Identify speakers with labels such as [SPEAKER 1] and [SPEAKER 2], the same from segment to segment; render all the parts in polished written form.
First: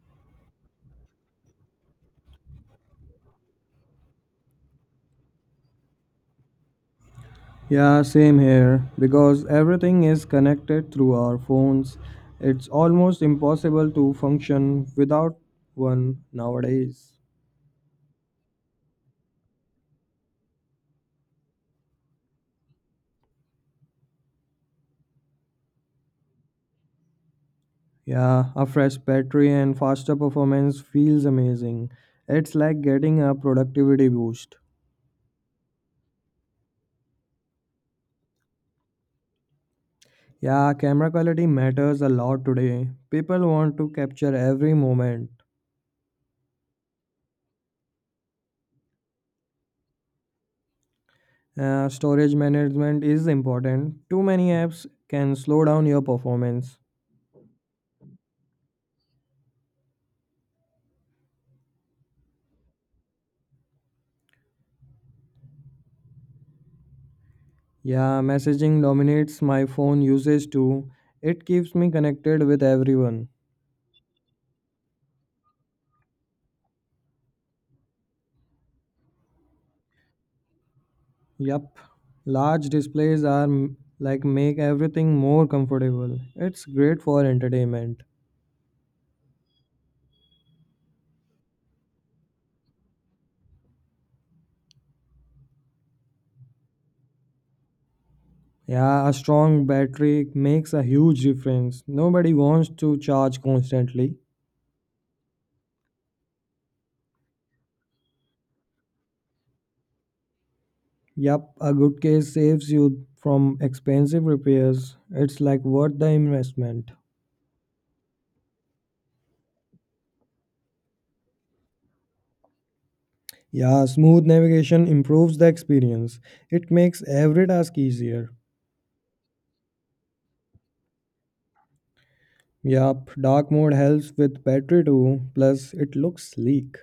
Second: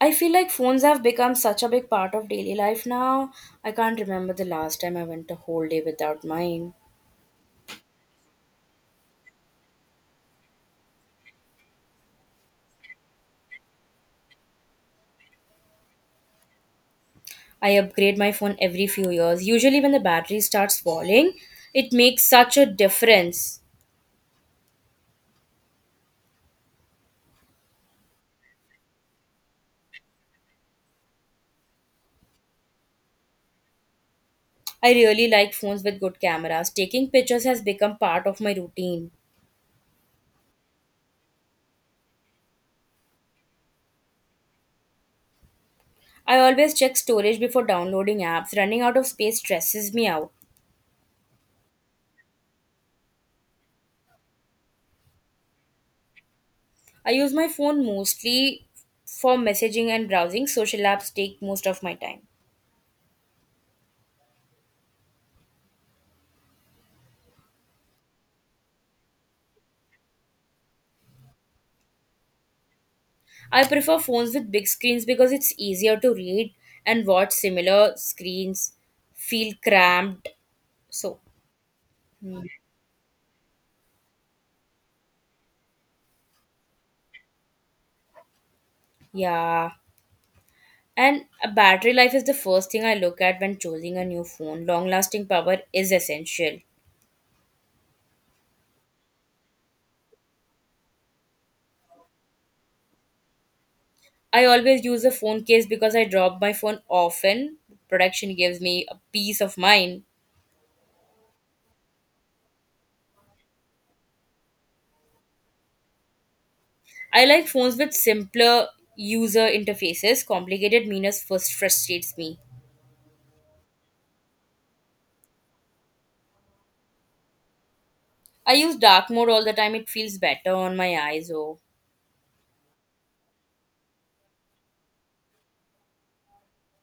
[SPEAKER 1] I feel like phones have become such a big part of daily life now. I can't remember the last time I went a whole day without mine.
[SPEAKER 2] Yeah, same here. Because everything is connected through our phones, it's almost impossible to function without one nowadays.
[SPEAKER 1] I upgrade my phone every few years. Usually, when the battery starts falling, it makes such a difference.
[SPEAKER 2] Yeah, a fresh battery and faster performance feels amazing. It's like getting a productivity boost.
[SPEAKER 1] I really like phones with good cameras. Taking pictures has become part of my routine.
[SPEAKER 2] Yeah, camera quality matters a lot today. People want to capture every moment.
[SPEAKER 1] I always check storage before downloading apps. Running out of space stresses me out.
[SPEAKER 2] Storage management is important. Too many apps can slow down your performance.
[SPEAKER 1] I use my phone mostly for messaging and browsing. Social apps take most of my time.
[SPEAKER 2] Yeah, messaging dominates my phone usage too. It keeps me connected with everyone.
[SPEAKER 1] I prefer phones with big screens because it's easier to read and watch similar screens feel cramped. So,
[SPEAKER 2] Yup.
[SPEAKER 1] mm,
[SPEAKER 2] Large displays are like make everything more comfortable. It's great for entertainment.
[SPEAKER 1] yeah. And a battery life is the first thing I look at when choosing a new phone. Long lasting power is essential.
[SPEAKER 2] Yeah, a strong battery makes a huge difference. Nobody wants to charge constantly.
[SPEAKER 1] I always use a phone case because I drop my phone often. Protection gives me a peace of mind.
[SPEAKER 2] Yup, a good case saves you from expensive repairs. It's like worth the investment.
[SPEAKER 1] I like phones with simpler user interfaces. Complicated menus first frustrates me.
[SPEAKER 2] Yeah, smooth navigation improves the experience. It makes every task easier.
[SPEAKER 1] I use dark mode all the time. It feels better on my eyes. Oh,
[SPEAKER 2] Yup, dark mode helps with battery too, plus it looks sleek.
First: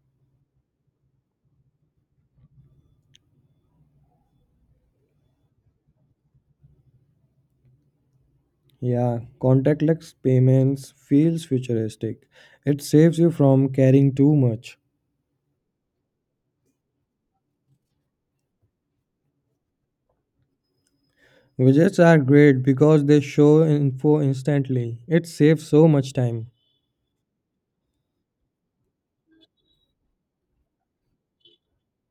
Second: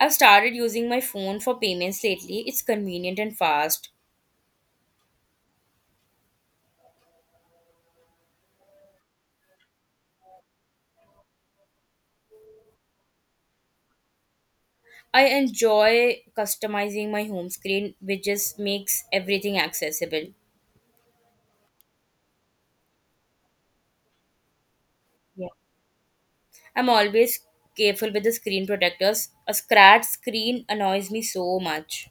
[SPEAKER 1] I've started using my phone for payments lately. It's convenient and fast.
[SPEAKER 2] Yeah, contactless payments feels futuristic. It saves you from carrying too much.
[SPEAKER 1] I enjoy customizing my home screen, which just makes everything accessible.
[SPEAKER 2] Widgets are great because they show info instantly. It
[SPEAKER 1] Yeah.
[SPEAKER 2] saves so much time.
[SPEAKER 1] I'm always careful with the screen protectors. A scratch screen annoys me so much.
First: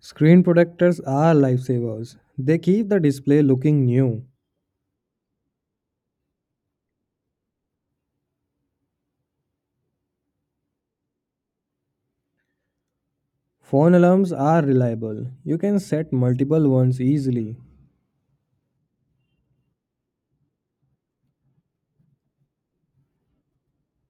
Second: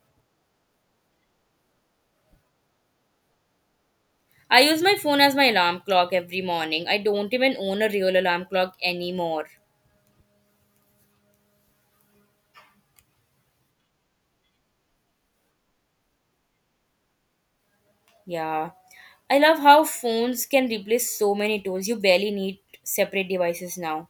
[SPEAKER 2] Screen protectors are lifesavers. They keep the display looking new.
[SPEAKER 1] I use my phone as my alarm clock every morning. I don't even own a real alarm clock anymore.
[SPEAKER 2] Phone alarms are reliable. You can set multiple ones easily.
[SPEAKER 1] Yeah. I love how phones can replace so many tools. You barely need separate devices now.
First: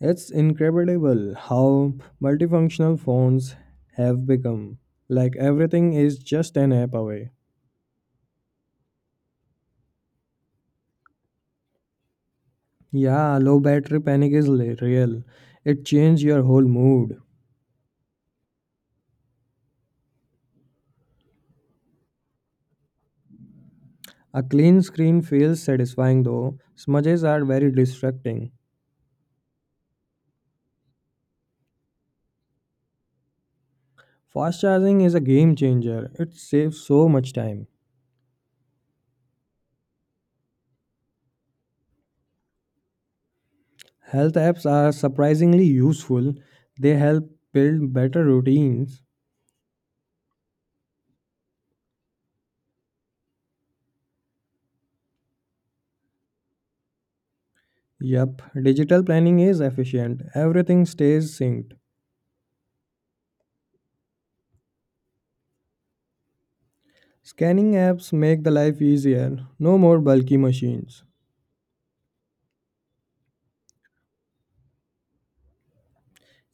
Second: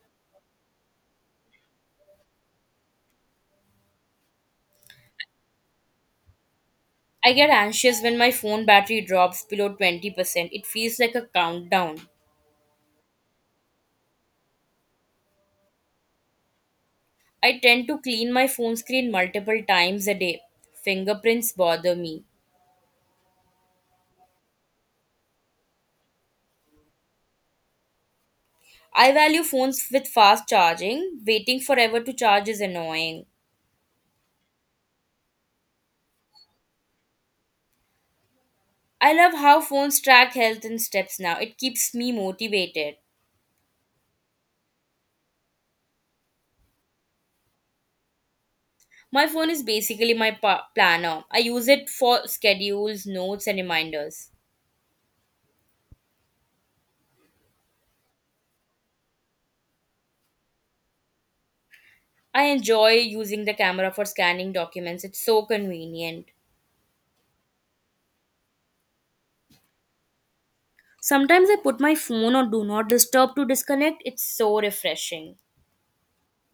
[SPEAKER 2] It's incredible how multifunctional phones have become. Like everything is just an app away.
[SPEAKER 1] I get anxious when my phone battery drops below 20%. It feels like a countdown.
[SPEAKER 2] Yeah, low battery panic is real. It changes your whole mood.
[SPEAKER 1] I tend to clean my phone screen multiple times a day. Fingerprints bother me.
[SPEAKER 2] A clean screen feels satisfying though. Smudges are very distracting.
[SPEAKER 1] I value phones with fast charging. Waiting forever to charge is annoying.
[SPEAKER 2] Fast charging is a game changer. It saves so much time.
[SPEAKER 1] I love how phones track health and steps now. It keeps me motivated.
[SPEAKER 2] Health apps are surprisingly useful. They help build better routines.
[SPEAKER 1] My phone is basically my planner. I use it for schedules, notes, and reminders.
[SPEAKER 2] Yep, digital planning is efficient. Everything stays synced.
[SPEAKER 1] I enjoy using the camera for scanning documents. It's so convenient.
[SPEAKER 2] Scanning apps make the life easier. No more bulky machines.
[SPEAKER 1] Sometimes I put my phone on do not disturb to disconnect. It's so refreshing.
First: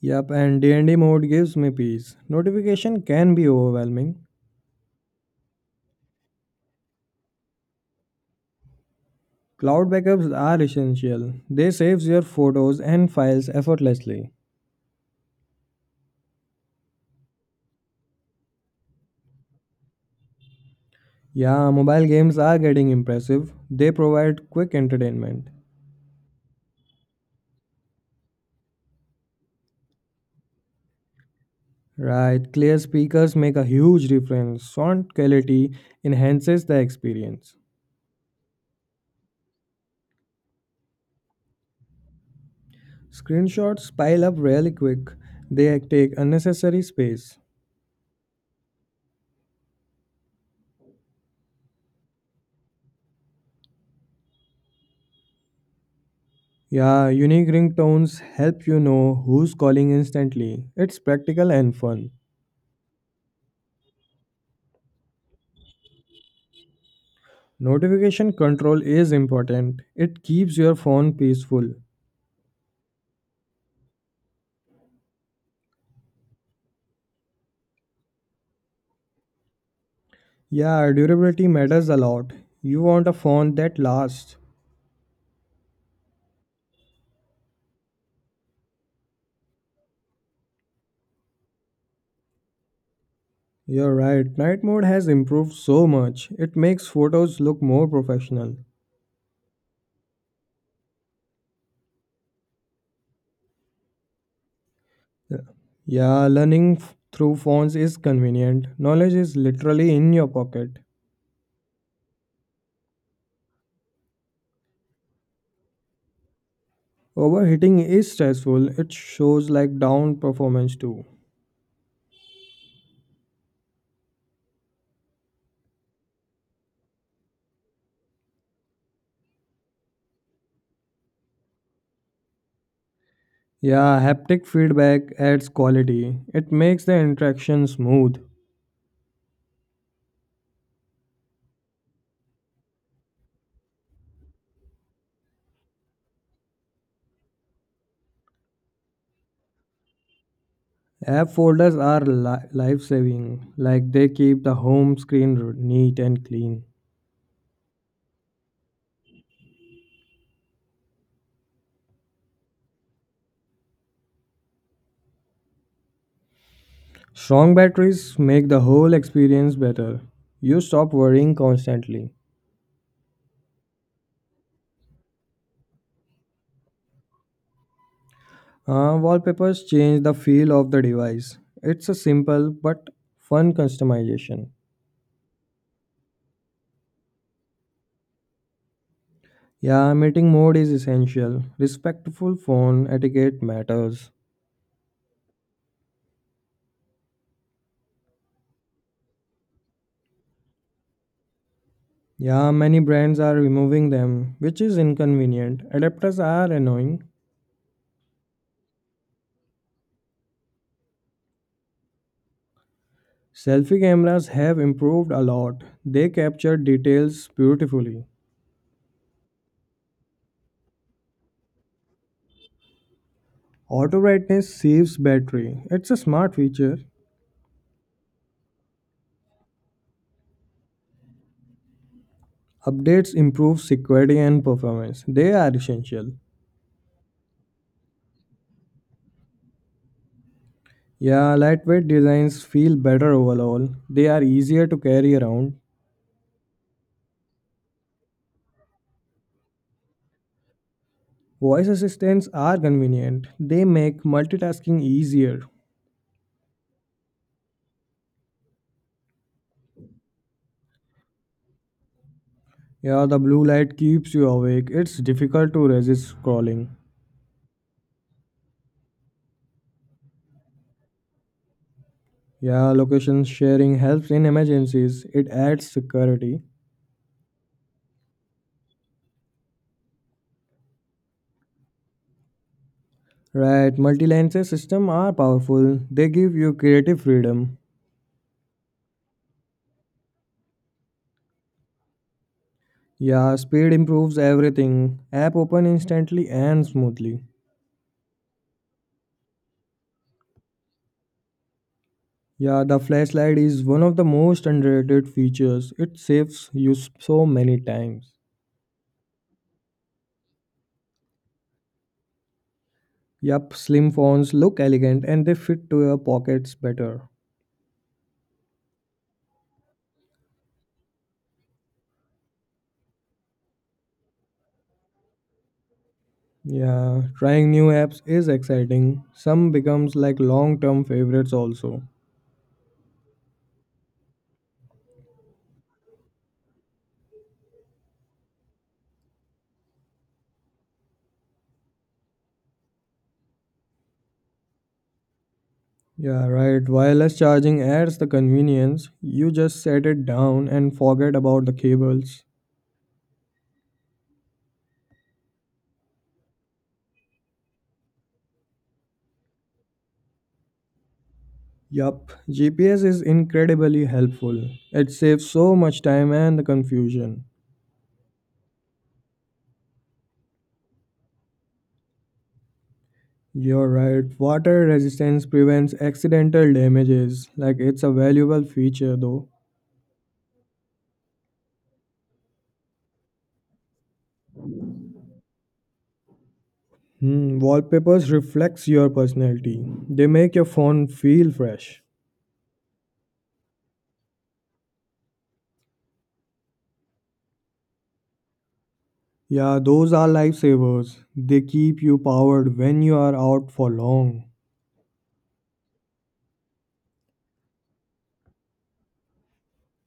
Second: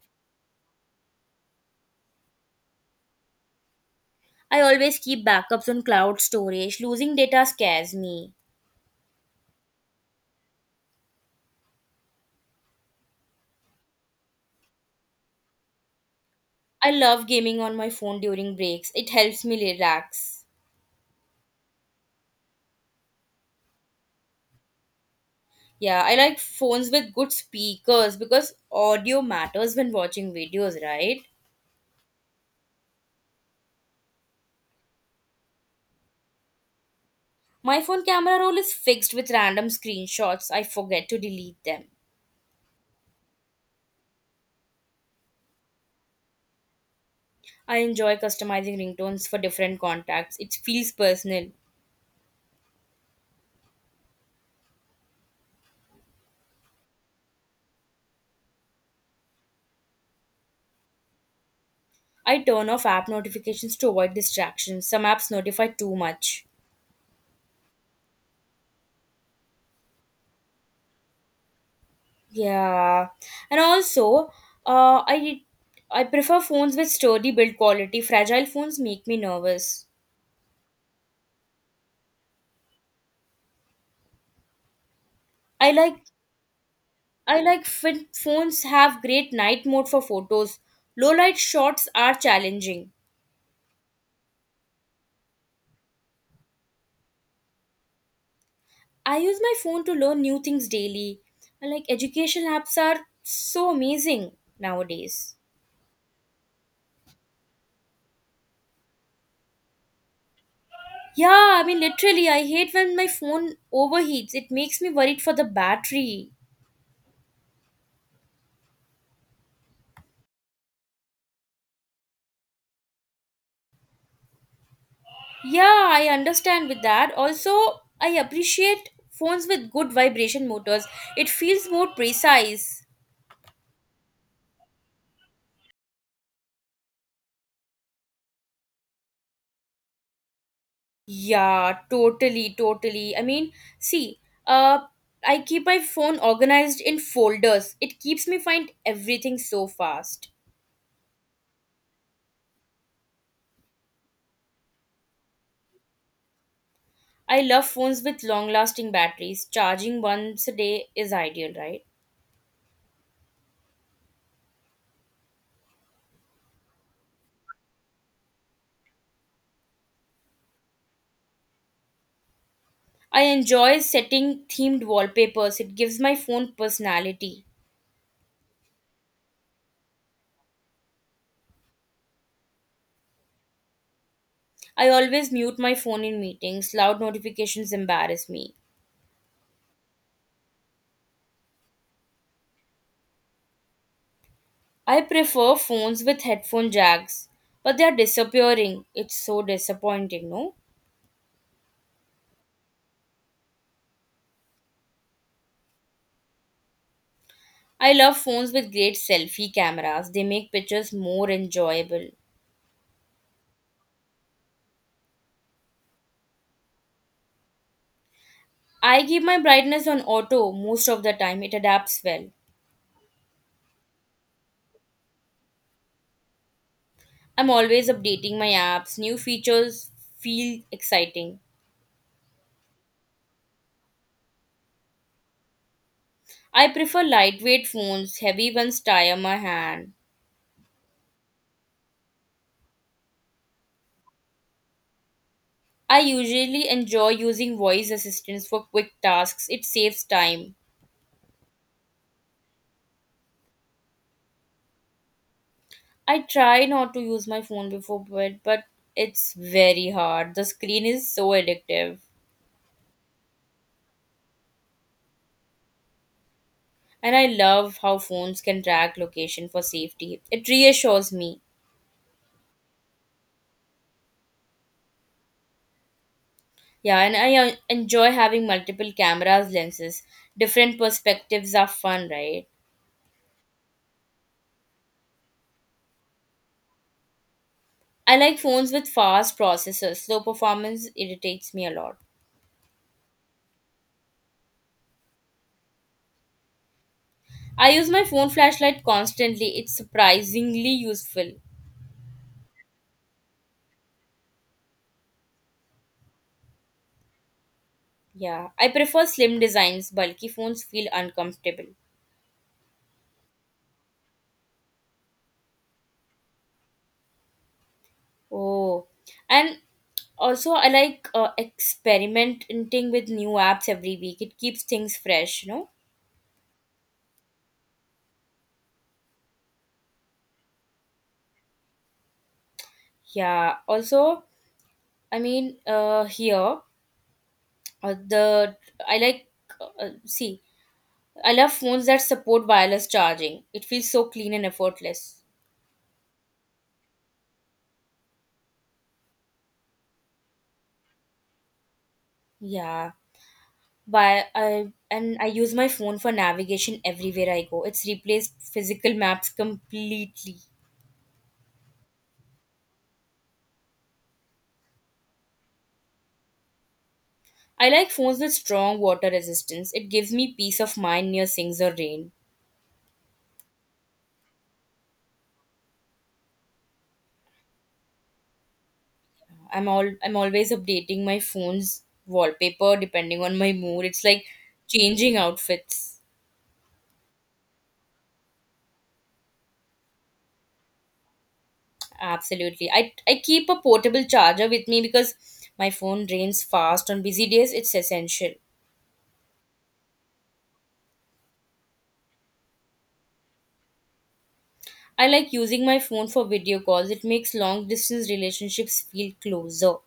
[SPEAKER 2] Yup, and D&D mode gives me peace. Notification can be overwhelming.
[SPEAKER 1] I always keep backups on cloud storage. Losing data scares me.
[SPEAKER 2] Cloud backups are essential. They saves your photos and files effortlessly.
[SPEAKER 1] I love gaming on my phone during breaks. It helps me relax.
[SPEAKER 2] Yeah, mobile games are getting impressive. They provide quick entertainment.
[SPEAKER 1] Yeah, I like phones with good speakers because audio matters when watching videos, right?
[SPEAKER 2] Right, clear speakers make a huge difference. Sound quality enhances the experience.
[SPEAKER 1] My phone camera roll is fixed with random screenshots. I forget to delete them.
[SPEAKER 2] Screenshots pile up really quick. They take unnecessary space.
[SPEAKER 1] I enjoy customizing ringtones for different contacts. It feels personal.
[SPEAKER 2] Yeah, unique ringtones help you know who's calling instantly. It's practical and fun.
[SPEAKER 1] I turn off app notifications to avoid distractions. Some apps notify too much.
[SPEAKER 2] Notification control is important. It keeps your phone peaceful.
[SPEAKER 1] Yeah. And also, uh, I I prefer phones with sturdy build quality. Fragile phones make me nervous.
[SPEAKER 2] Yeah, durability matters a lot. You want a phone that lasts.
[SPEAKER 1] I like I like when phones have great night mode for photos. Low light shots are challenging.
[SPEAKER 2] You're right. Night mode has improved so much. It makes photos look more professional.
[SPEAKER 1] I use my phone to learn new things daily. Like education apps are so amazing nowadays.
[SPEAKER 2] Yeah, Yeah, learning through phones is convenient. Knowledge is literally in your pocket.
[SPEAKER 1] Yeah, I mean literally I hate when my phone overheats. It makes me worried for the battery.
[SPEAKER 2] Overheating is stressful. It shows like down performance too.
[SPEAKER 1] Yeah, I understand with that. Also, I appreciate phones with good vibration motors. It feels more precise.
[SPEAKER 2] Yeah, haptic feedback adds quality. It makes the interaction smooth.
[SPEAKER 1] Yeah, totally, totally. I mean, see, uh I keep my phone organized in folders. It keeps me find everything so fast.
[SPEAKER 2] App folders are life saving, like they keep the home screen neat and clean.
[SPEAKER 1] I love phones with long lasting batteries. Charging once a day is ideal, right?
[SPEAKER 2] Strong batteries make the whole experience better. You stop worrying constantly.
[SPEAKER 1] I enjoy setting themed wallpapers. It gives my phone personality.
[SPEAKER 2] Wallpapers change the feel of the device. It's a simple but fun customization.
[SPEAKER 1] I always mute my phone in meetings. Loud notifications embarrass me.
[SPEAKER 2] Yeah, meeting mode is essential. Respectful phone etiquette matters.
[SPEAKER 1] I prefer phones with headphone jacks, but they are disappearing. It's so disappointing, no?
[SPEAKER 2] Yeah, many brands are removing them, which is inconvenient. Adapters are annoying.
[SPEAKER 1] I love phones with great selfie cameras. They make pictures more enjoyable.
[SPEAKER 2] Selfie cameras have improved a lot. They capture details beautifully.
[SPEAKER 1] I keep my brightness on auto most of the time. It adapts well.
[SPEAKER 2] Auto brightness saves battery. It's a smart feature.
[SPEAKER 1] I'm always updating my apps, new features feel exciting.
[SPEAKER 2] Updates improve security and performance. They are essential.
[SPEAKER 1] I prefer lightweight phones, heavy ones tire my hand.
[SPEAKER 2] Yeah, lightweight designs feel better overall. They are easier to carry around.
[SPEAKER 1] I usually enjoy using voice assistants for quick tasks, it saves time.
[SPEAKER 2] Voice assistants are convenient. They make multitasking easier.
[SPEAKER 1] I try not to use my phone before bed, but it's very hard. The screen is so addictive.
[SPEAKER 2] Yeah, the blue light keeps you awake. It's difficult to resist scrolling.
[SPEAKER 1] And I love how phones can track location for safety. It reassures me.
[SPEAKER 2] Yeah, location sharing helps in emergencies. It adds security.
[SPEAKER 1] Yeah, and I enjoy having multiple cameras, lenses. Different perspectives are fun, right?
[SPEAKER 2] Right, multi-lenses system are powerful. They give you creative freedom.
[SPEAKER 1] I like phones with fast processors. Slow performance irritates me a lot.
[SPEAKER 2] Yeah, speed improves everything. App open instantly and smoothly.
[SPEAKER 1] I use my phone flashlight constantly. It's surprisingly useful.
[SPEAKER 2] Yeah, the flashlight is one of the most underrated features. It saves you so many times.
[SPEAKER 1] Yeah, I prefer slim designs. Bulky phones feel uncomfortable.
[SPEAKER 2] Yup, slim phones look elegant and they fit to your pockets better.
[SPEAKER 1] Oh, and also I like experimenting with new apps every week. It keeps things fresh,
[SPEAKER 2] Yeah, trying new apps is exciting. Some becomes like long-term favorites also.
[SPEAKER 1] Yeah. Also, I mean, here the I like see I love phones that support wireless charging. It feels so clean and effortless.
[SPEAKER 2] Yeah, right. Wireless charging adds the convenience. You just set it down and forget about the cables.
[SPEAKER 1] Yeah, by I and I use my phone for navigation everywhere I go. It's replaced physical maps completely.
[SPEAKER 2] Yup, GPS is incredibly helpful. It saves so much time and the confusion.
[SPEAKER 1] I like phones with strong water resistance. It gives me peace of mind near sinks or rain.
[SPEAKER 2] You're right. Water resistance prevents accidental damages. Like it's a valuable feature though.
[SPEAKER 1] I'm always updating my phone's wallpaper depending on my mood. It's like changing outfits.
[SPEAKER 2] Hmm, wallpapers reflects your personality. They make your phone feel fresh.
[SPEAKER 1] Absolutely. I keep a portable charger with me because my phone drains fast on busy days. It's essential.
[SPEAKER 2] Yeah, those are lifesavers. They keep you powered when you are out for long.
[SPEAKER 1] I like using my phone for video calls. It makes long distance relationships feel closer.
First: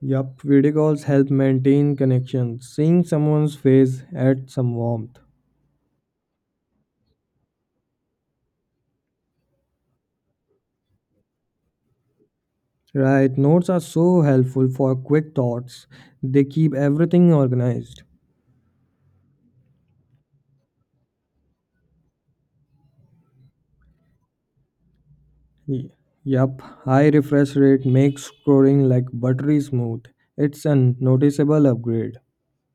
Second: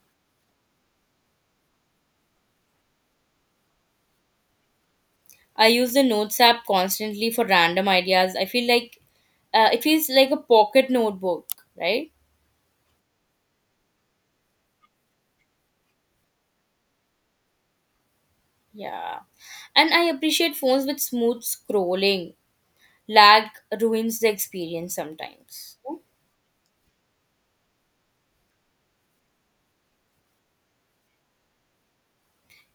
[SPEAKER 2] Yup, video calls help maintain connection. Seeing someone's face adds some warmth.
[SPEAKER 1] I use the Notes app constantly for random ideas. I feel like it feels like a pocket notebook, right?
[SPEAKER 2] Right, notes are so helpful for quick thoughts. They keep everything organized.
[SPEAKER 1] Yeah. And I appreciate phones with smooth scrolling. Lag ruins the experience sometimes.
[SPEAKER 2] Y- Yup, high refresh rate makes scrolling like buttery smooth. It's a noticeable upgrade.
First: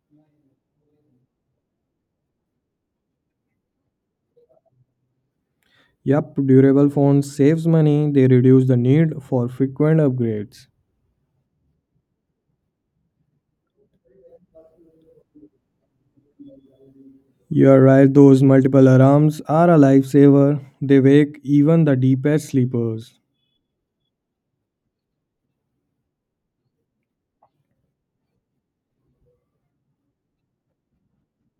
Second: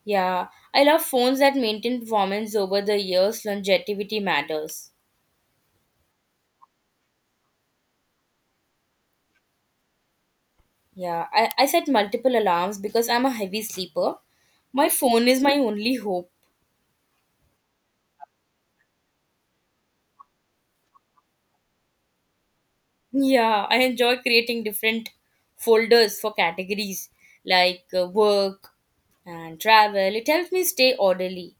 [SPEAKER 1] Yeah, I love phones that maintain performance over the years. Longevity matters.
[SPEAKER 2] Yup, durable phones saves money. They reduce the need for frequent upgrades.
[SPEAKER 1] Yeah, I set multiple alarms because I'm a heavy sleeper. My phone is my only hope.
[SPEAKER 2] You are right, those multiple alarms are a lifesaver. They wake even the deepest sleepers.
[SPEAKER 1] Yeah, I enjoy creating different folders for categories like work and travel. It helps me stay orderly.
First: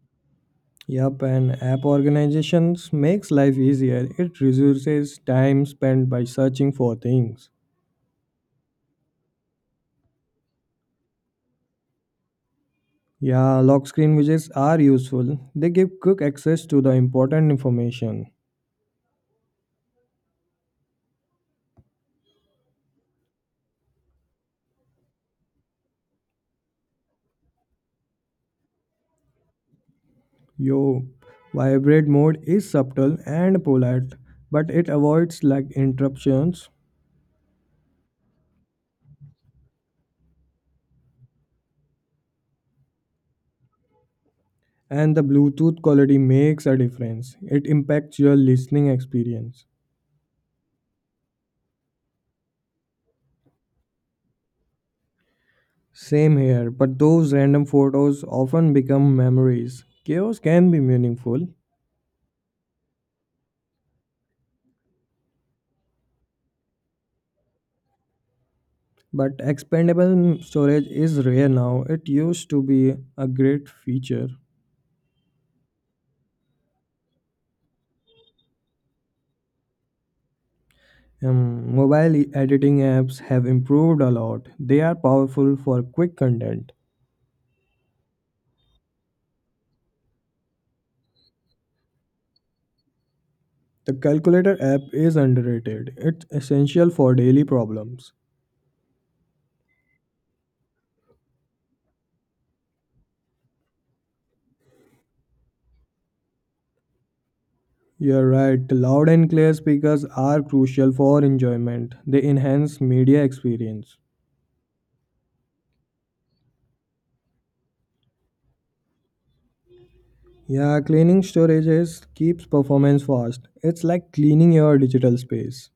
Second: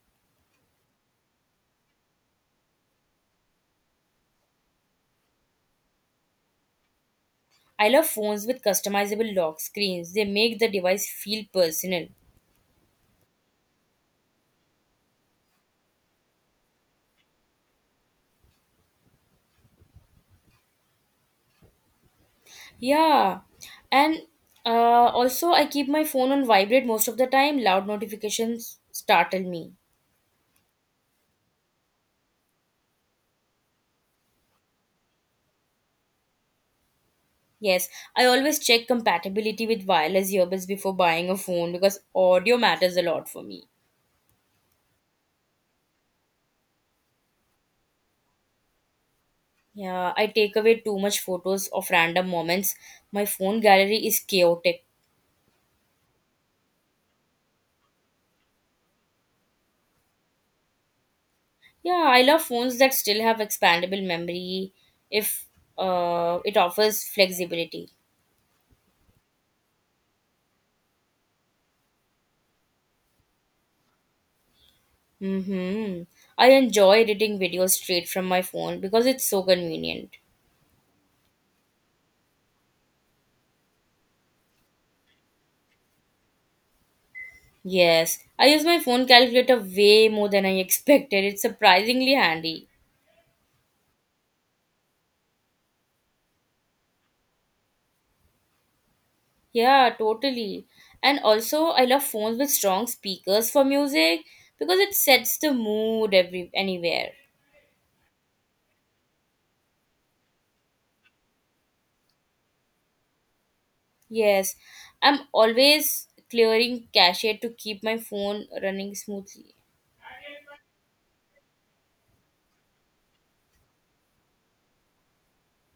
[SPEAKER 2] Yup, and app organizations makes life easier. It reduces time spent by searching for things.
[SPEAKER 1] I love phones with customizable lock screens. They make the device feel personal.
[SPEAKER 2] Yeah, lock screen widgets are useful. They give quick access to the important information.
[SPEAKER 1] Yeah, and uh, also I keep my phone on vibrate most of the time. Loud notifications startle me.
[SPEAKER 2] Yo, vibrate mode is subtle and polite, but it avoids lag interruptions
[SPEAKER 1] Yes, I always check compatibility with wireless earbuds before buying a phone because audio matters a lot for me.
[SPEAKER 2] and the Bluetooth quality makes a difference. It impacts your listening experience.
[SPEAKER 1] Yeah, I take away too much photos of random moments. My phone gallery is chaotic.
[SPEAKER 2] Same here, but those random photos often become memories. Chaos can be meaningful,
[SPEAKER 1] Yeah, I love phones that still have expandable memory if it offers flexibility.
[SPEAKER 2] but expandable storage is rare now. It used to be a great feature.
[SPEAKER 1] Mm-hmm. I enjoy editing videos straight from my phone because it's so convenient.
[SPEAKER 2] Mobile editing apps have improved a lot. They are powerful for quick content.
[SPEAKER 1] Yes, I use my phone calculator way more than I expected. It's surprisingly handy.
[SPEAKER 2] The calculator app is underrated. It's essential for daily problems.
[SPEAKER 1] Yeah, totally. And also, I love phones with strong speakers for music because it sets the mood every anywhere.
[SPEAKER 2] You're right, loud and clear speakers are crucial for enjoyment. They enhance media experience.
[SPEAKER 1] Yes, I'm always clearing cache to keep my phone running smoothly.
[SPEAKER 2] Yeah, cleaning storage is- keeps performance fast. It's like cleaning your digital space.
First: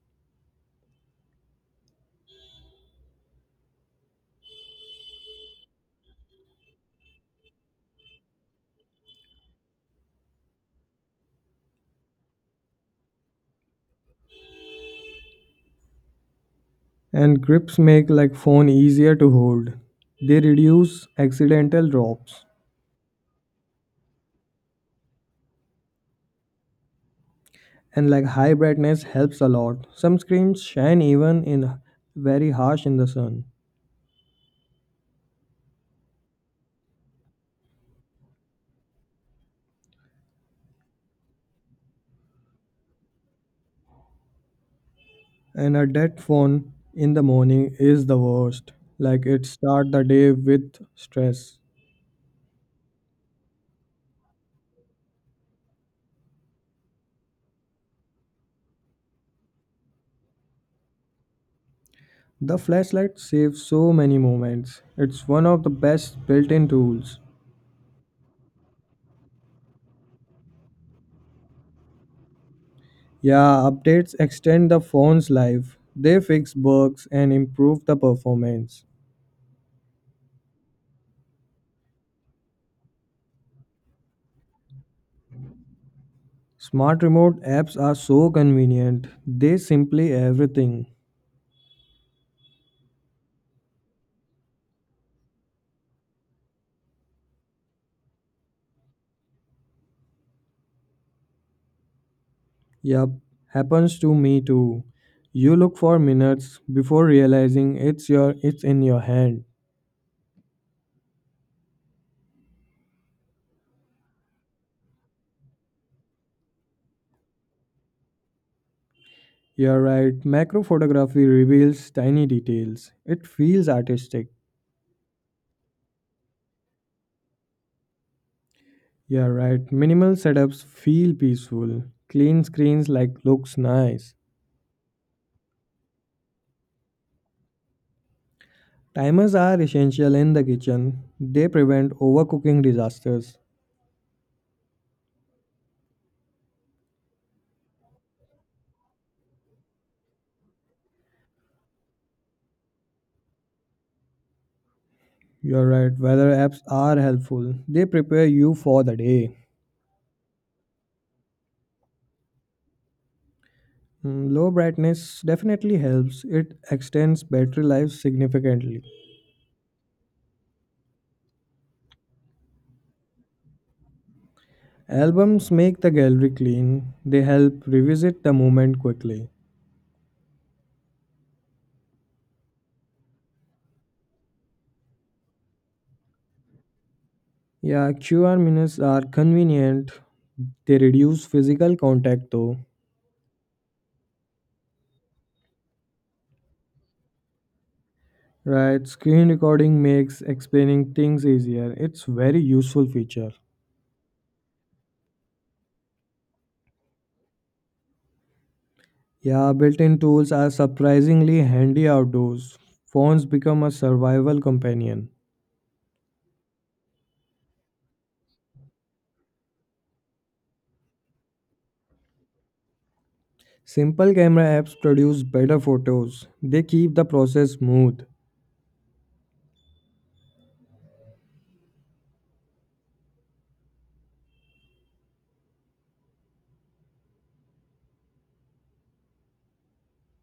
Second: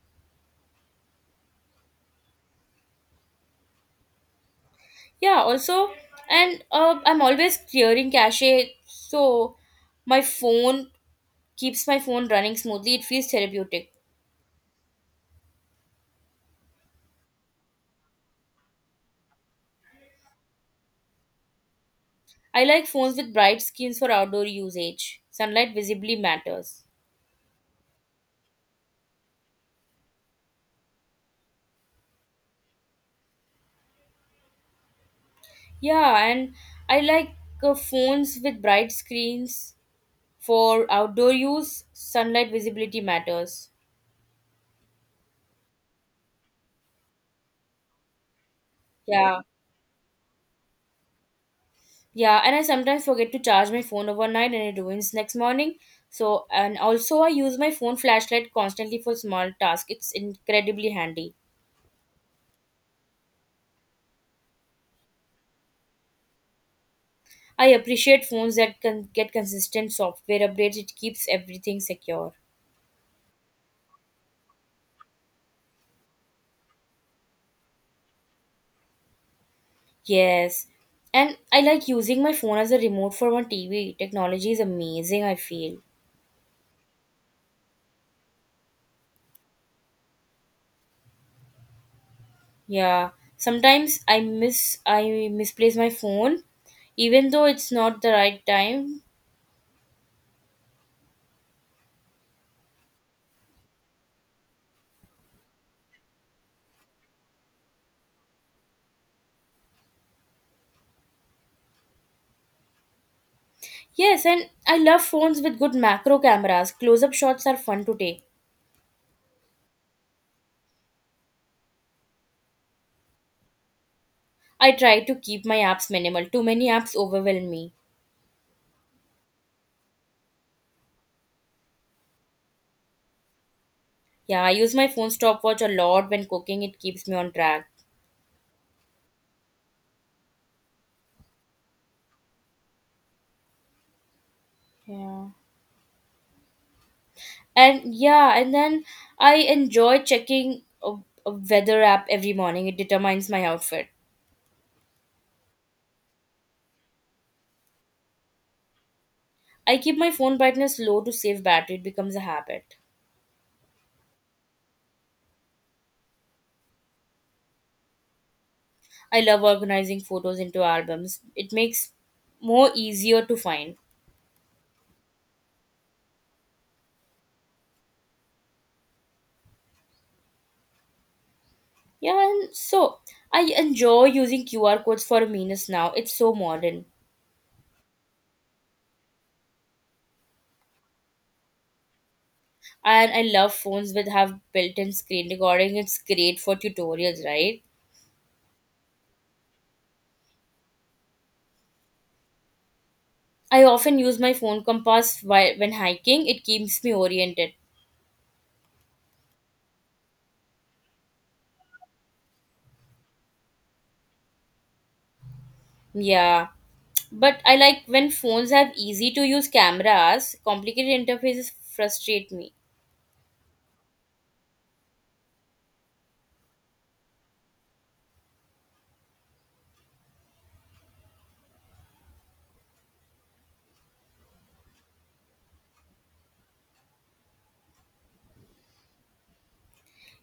[SPEAKER 1] Yeah, also, and I'm always clearing cache, so my phone keeps my phone running smoothly. It feels therapeutic.
[SPEAKER 2] And grips make like phone easier to hold. They reduce accidental drops.
[SPEAKER 1] I like phones with bright screens for outdoor usage. Sunlight visibly matters.
[SPEAKER 2] And like high brightness helps a lot. Some screens shine even in very harsh in the sun.
[SPEAKER 1] Yeah, and I like phones with bright screens for outdoor use. Sunlight visibility matters.
[SPEAKER 2] And a dead phone in the morning is the worst. Like
[SPEAKER 1] Yeah.
[SPEAKER 2] it start the day with stress.
[SPEAKER 1] Yeah, and I sometimes forget to charge my phone overnight and it ruins next morning. So, and also I use my phone flashlight constantly for small tasks. It's incredibly handy.
[SPEAKER 2] The flashlight saves so many moments. It's one of the best built-in tools.
[SPEAKER 1] I appreciate phones that can get consistent software updates. It keeps everything secure.
[SPEAKER 2] Yeah, updates extend the phone's life. They fix bugs and improve the performance.
[SPEAKER 1] Yes. And I like using my phone as a remote for my TV. Technology is amazing, I feel.
[SPEAKER 2] Smart remote apps are so convenient. They simply everything.
[SPEAKER 1] Yeah. Sometimes I miss I misplace my phone even though it's not the right time.
[SPEAKER 2] Yup, happens to me too. You look for minutes before realizing it's in your hand.
[SPEAKER 1] Yes, and I love phones with good macro cameras. Close up shots are fun to take.
[SPEAKER 2] You're right. Macro photography reveals tiny details. It feels artistic.
[SPEAKER 1] I try to keep my apps minimal. Too many apps overwhelm me.
[SPEAKER 2] You're right. Minimal setups feel peaceful. Clean screens like looks nice.
[SPEAKER 1] Yeah, I use my phone stopwatch a lot when cooking, it keeps me on track.
[SPEAKER 2] Timers are essential in the kitchen. They prevent overcooking disasters.
[SPEAKER 1] Yeah. And yeah, and then I enjoy checking a weather app every morning. It determines my outfit.
[SPEAKER 2] You're right, weather apps are helpful. They prepare you for the day.
[SPEAKER 1] I keep my phone brightness low to save battery. It becomes a habit.
[SPEAKER 2] Mm, low brightness definitely helps. It extends battery life significantly.
[SPEAKER 1] I love organizing photos into albums. It makes more easier to find.
[SPEAKER 2] Albums make the gallery clean. They help revisit the moment quickly.
[SPEAKER 1] Yeah, and so I enjoy using QR codes for memes now. It's so modern.
[SPEAKER 2] Yeah, QR minutes are convenient. They reduce physical contact though.
[SPEAKER 1] And I love phones that have built-in screen recording. It's great for tutorials, right?
[SPEAKER 2] Right, screen recording makes explaining things easier. It's very useful feature.
[SPEAKER 1] I often use my phone compass while when hiking. It keeps me oriented.
[SPEAKER 2] Yeah, built in tools are surprisingly handy outdoors. Phones become a survival companion.
[SPEAKER 1] Yeah. But I like when phones have easy to use cameras, complicated interfaces frustrate me.
[SPEAKER 2] Simple camera apps produce better photos, they keep the process smooth.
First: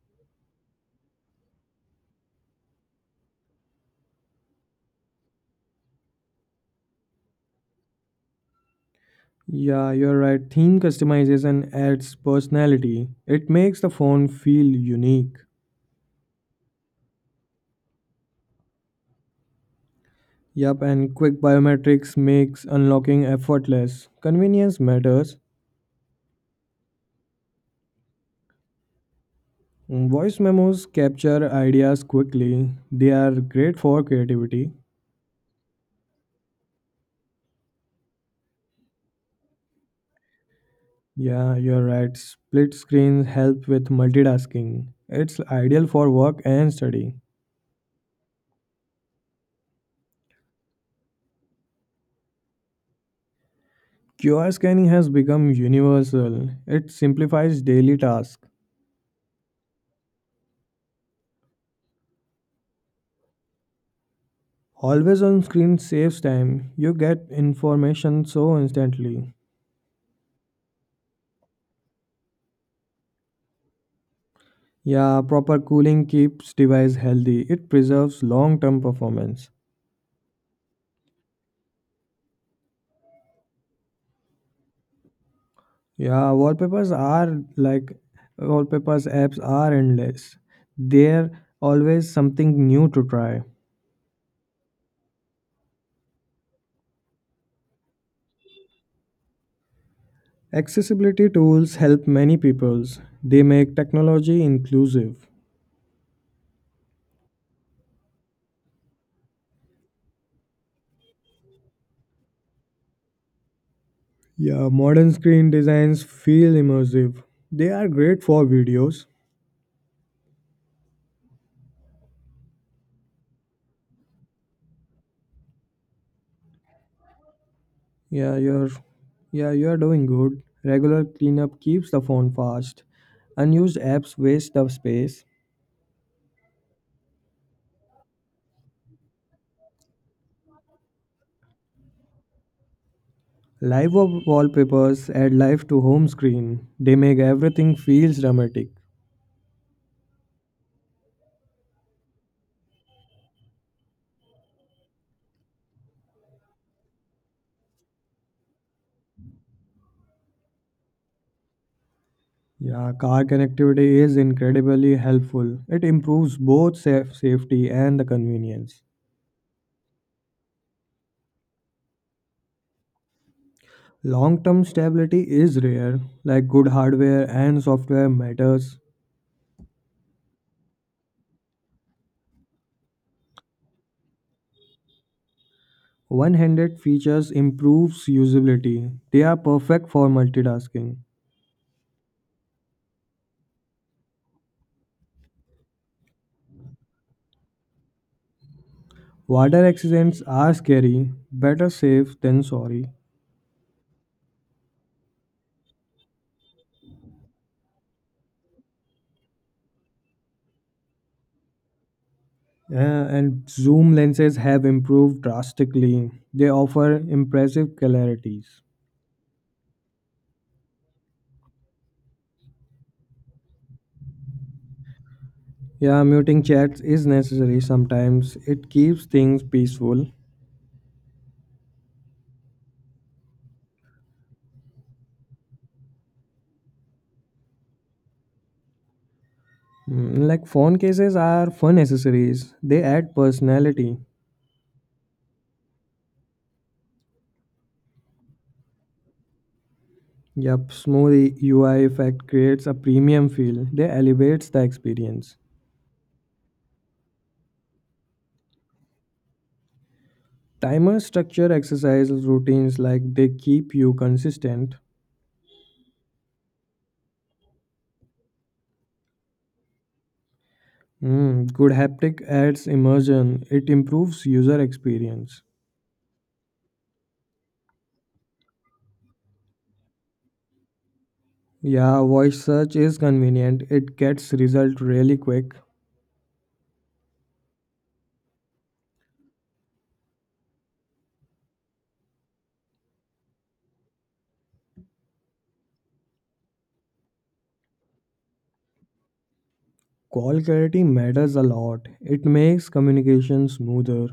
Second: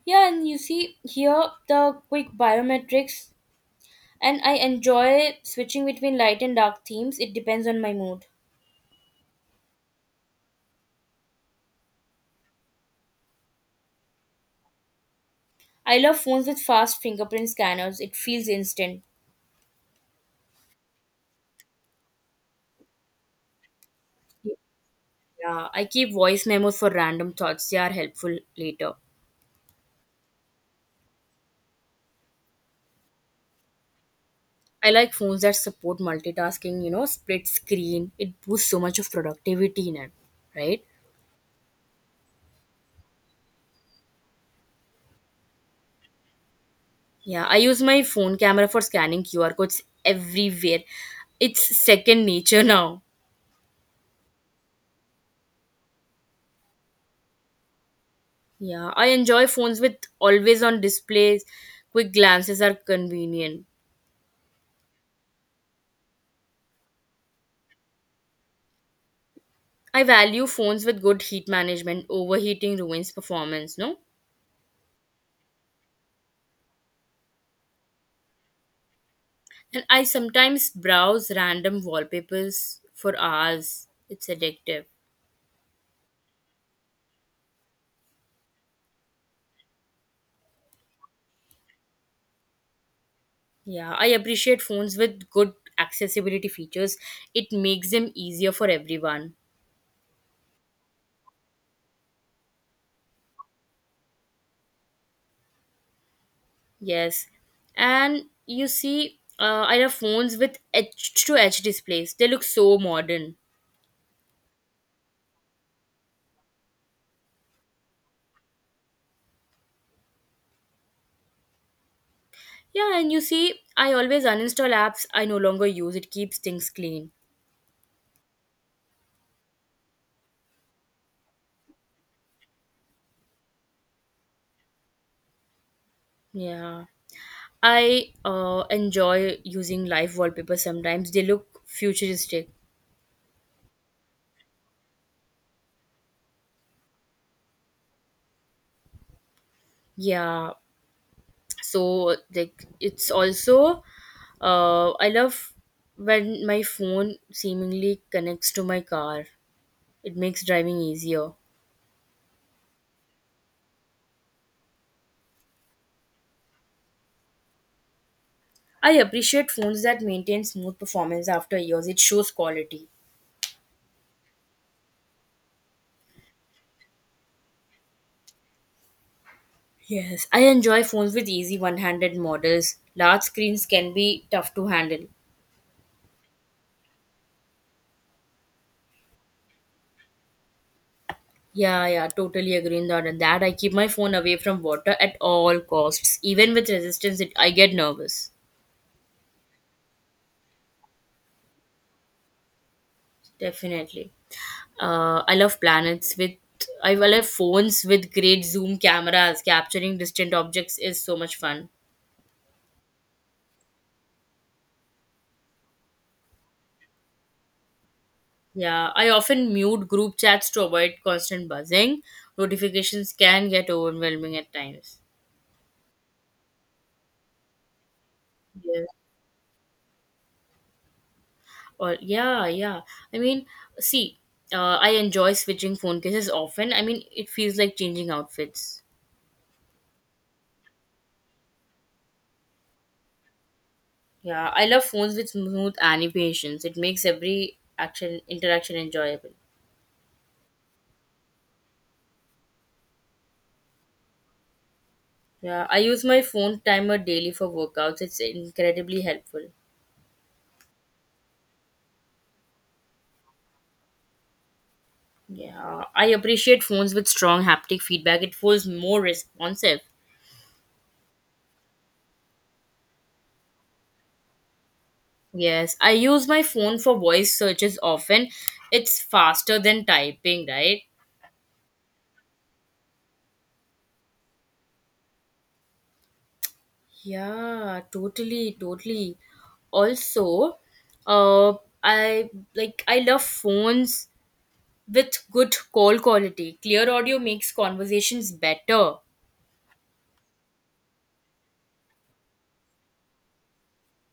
[SPEAKER 1] Yeah, and you see here the quick biometrics and I enjoy switching between light and dark themes. It depends on my mood.
[SPEAKER 2] Yeah, you're right. Theme customization adds personality, it makes the phone feel unique.
[SPEAKER 1] I love phones with fast fingerprint scanners. It feels instant.
[SPEAKER 2] Yup, and quick biometrics makes unlocking effortless. Convenience matters.
[SPEAKER 1] Yeah, I keep voice memos for random thoughts. They are helpful later.
[SPEAKER 2] Voice memos capture ideas quickly, they are great for creativity.
[SPEAKER 1] I like phones that support multitasking, you know, split screen. It boosts so much of productivity in it, right?
[SPEAKER 2] Yeah, you're right. Split screens help with multitasking. It's ideal for work and study.
[SPEAKER 1] Yeah, I use my phone camera for scanning QR codes everywhere. It's second nature now.
[SPEAKER 2] QR scanning has become universal. It simplifies daily tasks.
[SPEAKER 1] Yeah, I enjoy phones with always on displays. Quick glances are convenient.
[SPEAKER 2] Always on screen saves time. You get information so instantly.
[SPEAKER 1] I value phones with good heat management. Overheating ruins performance, no?
[SPEAKER 2] Yeah, proper cooling keeps device healthy. It preserves long-term performance.
[SPEAKER 1] And I sometimes browse random wallpapers for hours. It's addictive.
[SPEAKER 2] Yeah, wallpapers apps are endless. They're always something new to try.
[SPEAKER 1] Yeah, I appreciate phones with good accessibility features. It makes them easier for everyone.
[SPEAKER 2] Accessibility tools help many peoples. They make technology inclusive.
[SPEAKER 1] Yes. And you see, I have phones with edge to edge displays. They look so modern.
[SPEAKER 2] Yeah, modern screen designs feel immersive. They are great for videos.
[SPEAKER 1] Yeah, and you see, I always uninstall apps I no longer use. It keeps things clean.
[SPEAKER 2] Yeah, you're yeah, you're doing good. Regular cleanup keeps the phone fast. Unused apps waste the space.
[SPEAKER 1] Yeah. I enjoy using live wallpapers sometimes. They look futuristic.
[SPEAKER 2] Live wallpapers add life to home screen. They make everything feels dramatic.
[SPEAKER 1] Yeah, so like it's also I love when my phone seemingly connects to my car. It makes driving easier.
[SPEAKER 2] Yeah, car connectivity is incredibly helpful. It improves both safety and the convenience.
[SPEAKER 1] I appreciate phones that maintain smooth performance after years. It shows quality.
[SPEAKER 2] Long term stability is rare, like good hardware and software matters.
[SPEAKER 1] Yes, I enjoy phones with easy one-handed models. Large screens can be tough to handle.
[SPEAKER 2] One handed features improves usability. They are perfect for multitasking.
[SPEAKER 1] Yeah, yeah, totally agree on that. And that, I keep my phone away from water at all costs. Even with resistance I get nervous.
[SPEAKER 2] Water accidents are scary, better safe than sorry.
[SPEAKER 1] Definitely. Uh, I love planets with I love phones with great zoom cameras. Capturing distant objects is so much fun.
[SPEAKER 2] Uh, and zoom lenses have improved drastically. They offer impressive clarities.
[SPEAKER 1] Yeah, I often mute group chats to avoid constant buzzing. Notifications can get overwhelming at times.
[SPEAKER 2] Yeah, muting chats is necessary sometimes. It
[SPEAKER 1] Yes.
[SPEAKER 2] keeps things peaceful.
[SPEAKER 1] Or yeah, yeah. I mean, see, I enjoy switching phone cases often. I mean, it feels like changing outfits.
[SPEAKER 2] Mm, like phone cases are fun accessories. They add personality.
[SPEAKER 1] Yeah, I love phones with smooth animations. It makes every action interaction enjoyable.
[SPEAKER 2] Yep, smooth UI effect creates a premium feel. They elevates the experience.
[SPEAKER 1] Yeah, I use my phone timer daily for workouts. It's incredibly helpful.
[SPEAKER 2] Timer structure exercise routines like they keep you consistent.
[SPEAKER 1] Yeah, I appreciate phones with strong haptic feedback. It feels more responsive.
[SPEAKER 2] Mm, good haptic adds immersion. It improves user experience.
[SPEAKER 1] Yes, I use my phone for voice searches often. It's faster than typing, right?
[SPEAKER 2] Yeah, voice search is convenient. It gets result really quick.
[SPEAKER 1] Yeah, totally, totally. Also, uh, I love phones with good call quality. Clear audio makes conversations better.
[SPEAKER 2] Call clarity matters a lot. It makes communication smoother.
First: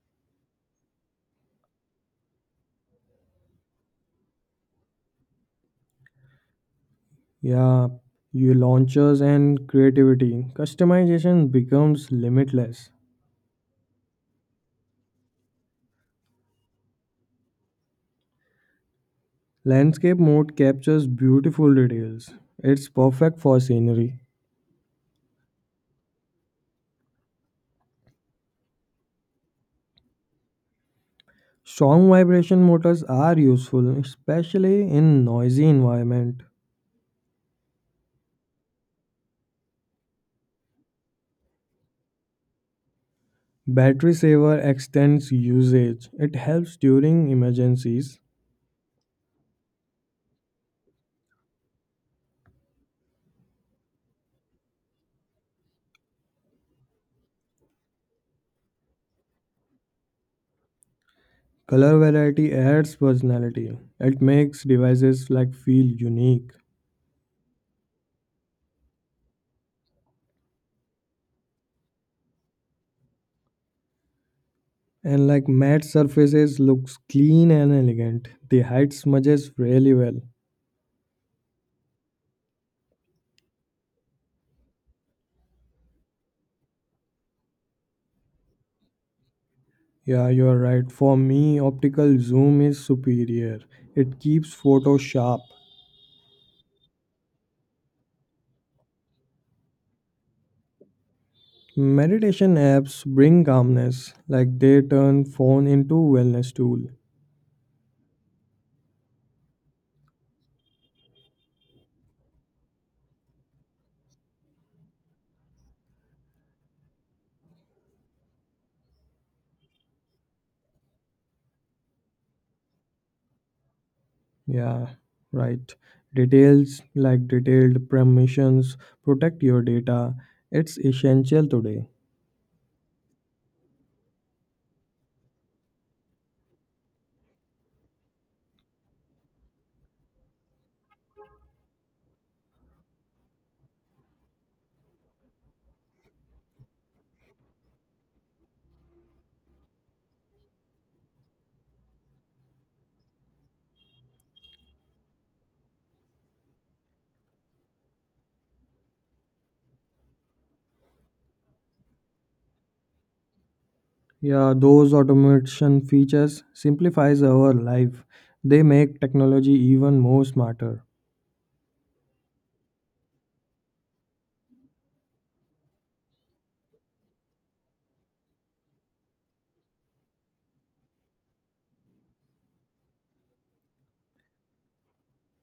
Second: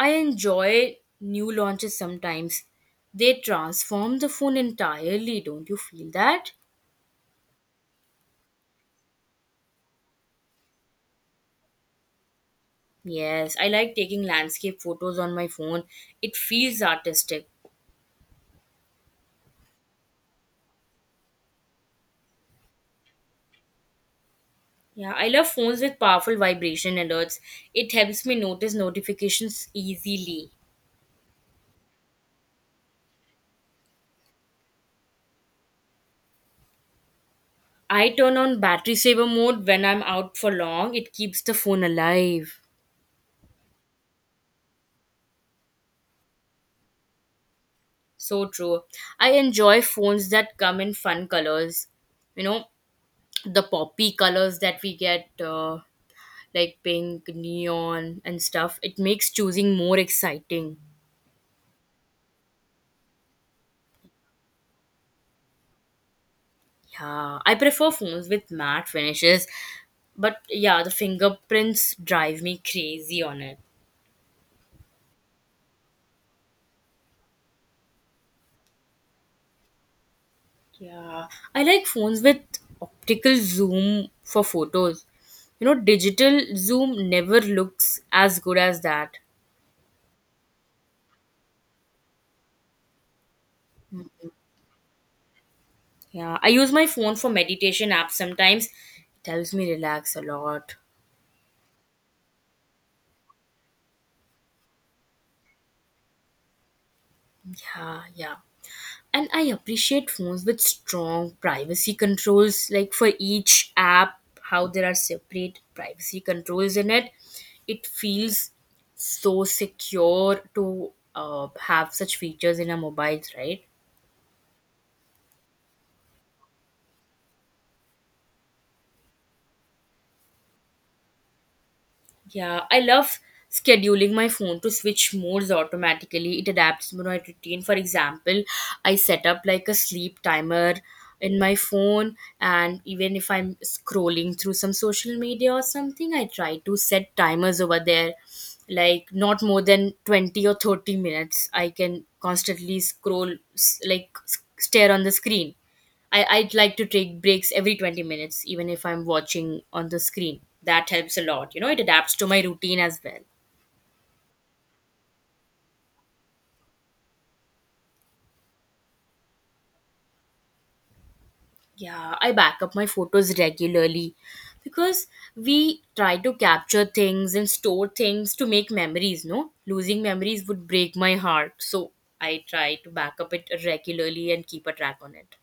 [SPEAKER 1] I enjoy new launches sometimes. They transform the phone entirely, don't you feel that?
[SPEAKER 2] Yeah, your launchers and creativity. Customization becomes limitless.
[SPEAKER 1] Yes, I like taking landscape photos on my phone. It feels artistic.
[SPEAKER 2] Landscape mode captures beautiful details. It's perfect for scenery.
[SPEAKER 1] Yeah, I love phones with powerful vibration alerts. It helps me notice notifications easily.
[SPEAKER 2] Strong vibration motors are useful, especially in noisy environment.
[SPEAKER 1] I turn on battery saver mode when I'm out for long. It keeps the phone alive.
[SPEAKER 2] Battery saver extends usage. It helps during emergencies.
[SPEAKER 1] So true. I enjoy phones that come in fun colors. You know, the poppy colors that we get. Like pink, neon, and stuff. It makes choosing more exciting.
[SPEAKER 2] Color variety adds personality. It makes devices like feel unique.
[SPEAKER 1] Yeah, I prefer phones with matte finishes, but yeah, the fingerprints drive me crazy on it.
[SPEAKER 2] And like matte surfaces looks clean and elegant. They hide smudges really well.
[SPEAKER 1] Yeah, I like phones with optical zoom for photos. You know, digital zoom never looks as good as that.
[SPEAKER 2] Yeah, you're right. For me, optical zoom is superior. It keeps photos sharp.
[SPEAKER 1] Yeah, I use my phone for meditation apps sometimes. It helps me relax a lot.
[SPEAKER 2] Meditation apps bring calmness, like they turn phone into wellness tool.
[SPEAKER 1] Yeah, yeah, and I appreciate phones with strong privacy controls, like for each app how there are separate privacy controls in it. It feels so secure to have such features in our mobiles, right?
[SPEAKER 2] Yeah, right. Details like detailed permissions protect your data. It's essential today.
[SPEAKER 1] Yeah, I love scheduling my phone to switch modes automatically. It adapts to my routine. For example, I set up like a sleep timer in my phone, and even if I'm scrolling through some social media or something, I try to set timers over there. Like not more than 20 or 30 minutes I can constantly scroll, stare on the screen. I'd like to take breaks every 20 minutes, even if I'm watching on the screen. That helps a lot. You know, it adapts to my routine as well.
[SPEAKER 2] Yeah, those automation features simplifies our life. They make technology even more smarter.
[SPEAKER 1] Yeah, I back up my photos regularly, because we try to capture things and store things to make memories, no? Losing memories would break my heart. So I try to back up it regularly and keep a track on it.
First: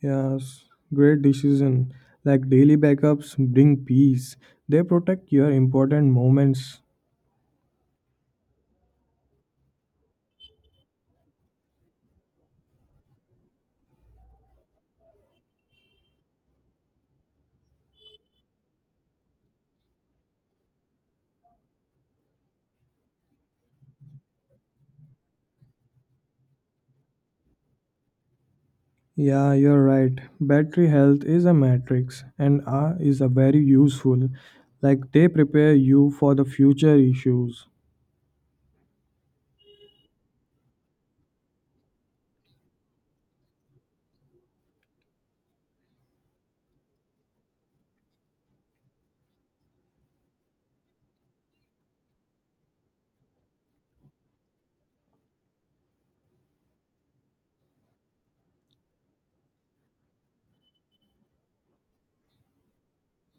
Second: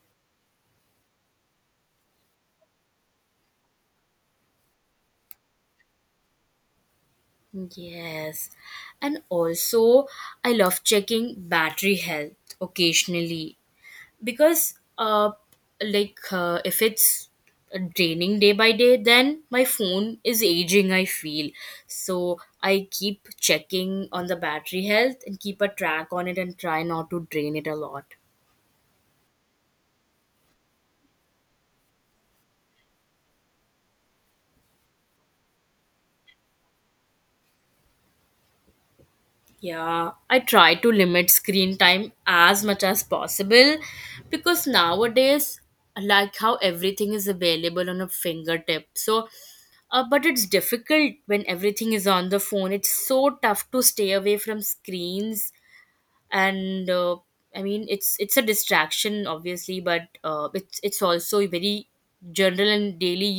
[SPEAKER 2] Yes, great decision. Like daily backups bring peace. They protect your important moments.
[SPEAKER 1] Yes. And also, I love checking battery health occasionally, because if it's draining day by day, then my phone is aging, I feel. So I keep checking on the battery health and keep a track on it and try not to drain it a lot.
[SPEAKER 2] Yeah, you're right. Battery health is a matrix and R is a very useful. Like they prepare you for the future issues.
[SPEAKER 1] Yeah, I try to limit screen time as much as possible because nowadays, like how everything is available on a fingertip. So, but it's difficult when everything is on the phone. It's so tough to stay away from screens, and I mean, it's a distraction, obviously, but it's also very general and daily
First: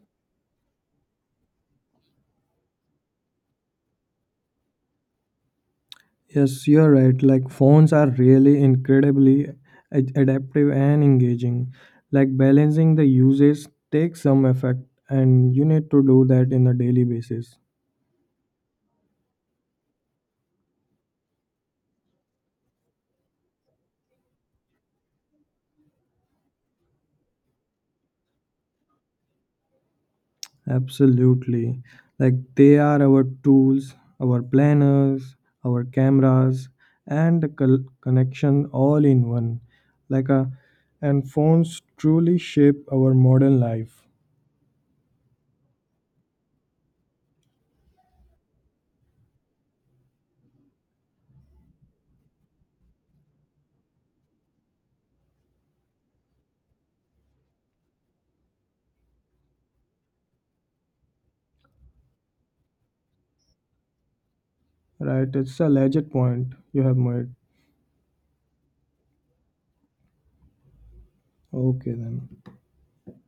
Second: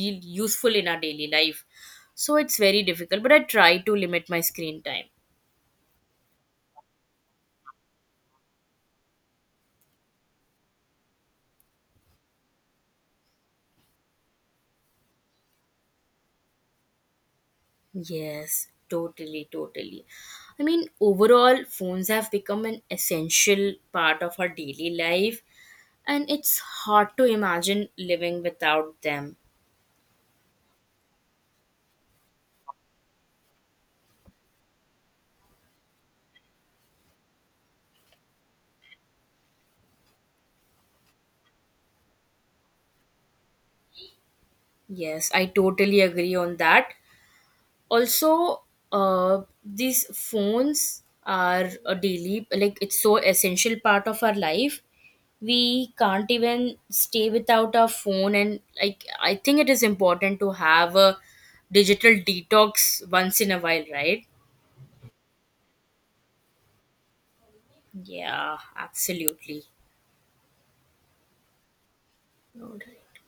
[SPEAKER 1] useful in our daily life. So it's very difficult, but I try to limit my screen time.
[SPEAKER 2] Yes, you're right. Like phones are really incredibly adaptive and engaging. Like balancing the uses takes some effect and you need to do that in a daily basis.
[SPEAKER 1] Yes, totally, totally. I mean, overall, phones have become an essential part of our daily life, and it's hard to imagine living without them.
[SPEAKER 2] Absolutely. Like they are our tools, our planners, our cameras, and the connection all in one. Like a and phones truly shape our modern life.
[SPEAKER 1] Yes, I totally agree on that. Also, these phones are a daily, like it's so essential part of our life. We can't even stay without our phone, and like I think it is important to have a digital detox once in a while, right?
[SPEAKER 2] Right? It's a legit point you have made.
[SPEAKER 1] Yeah, absolutely.
[SPEAKER 2] Okay then.
[SPEAKER 1] Alright.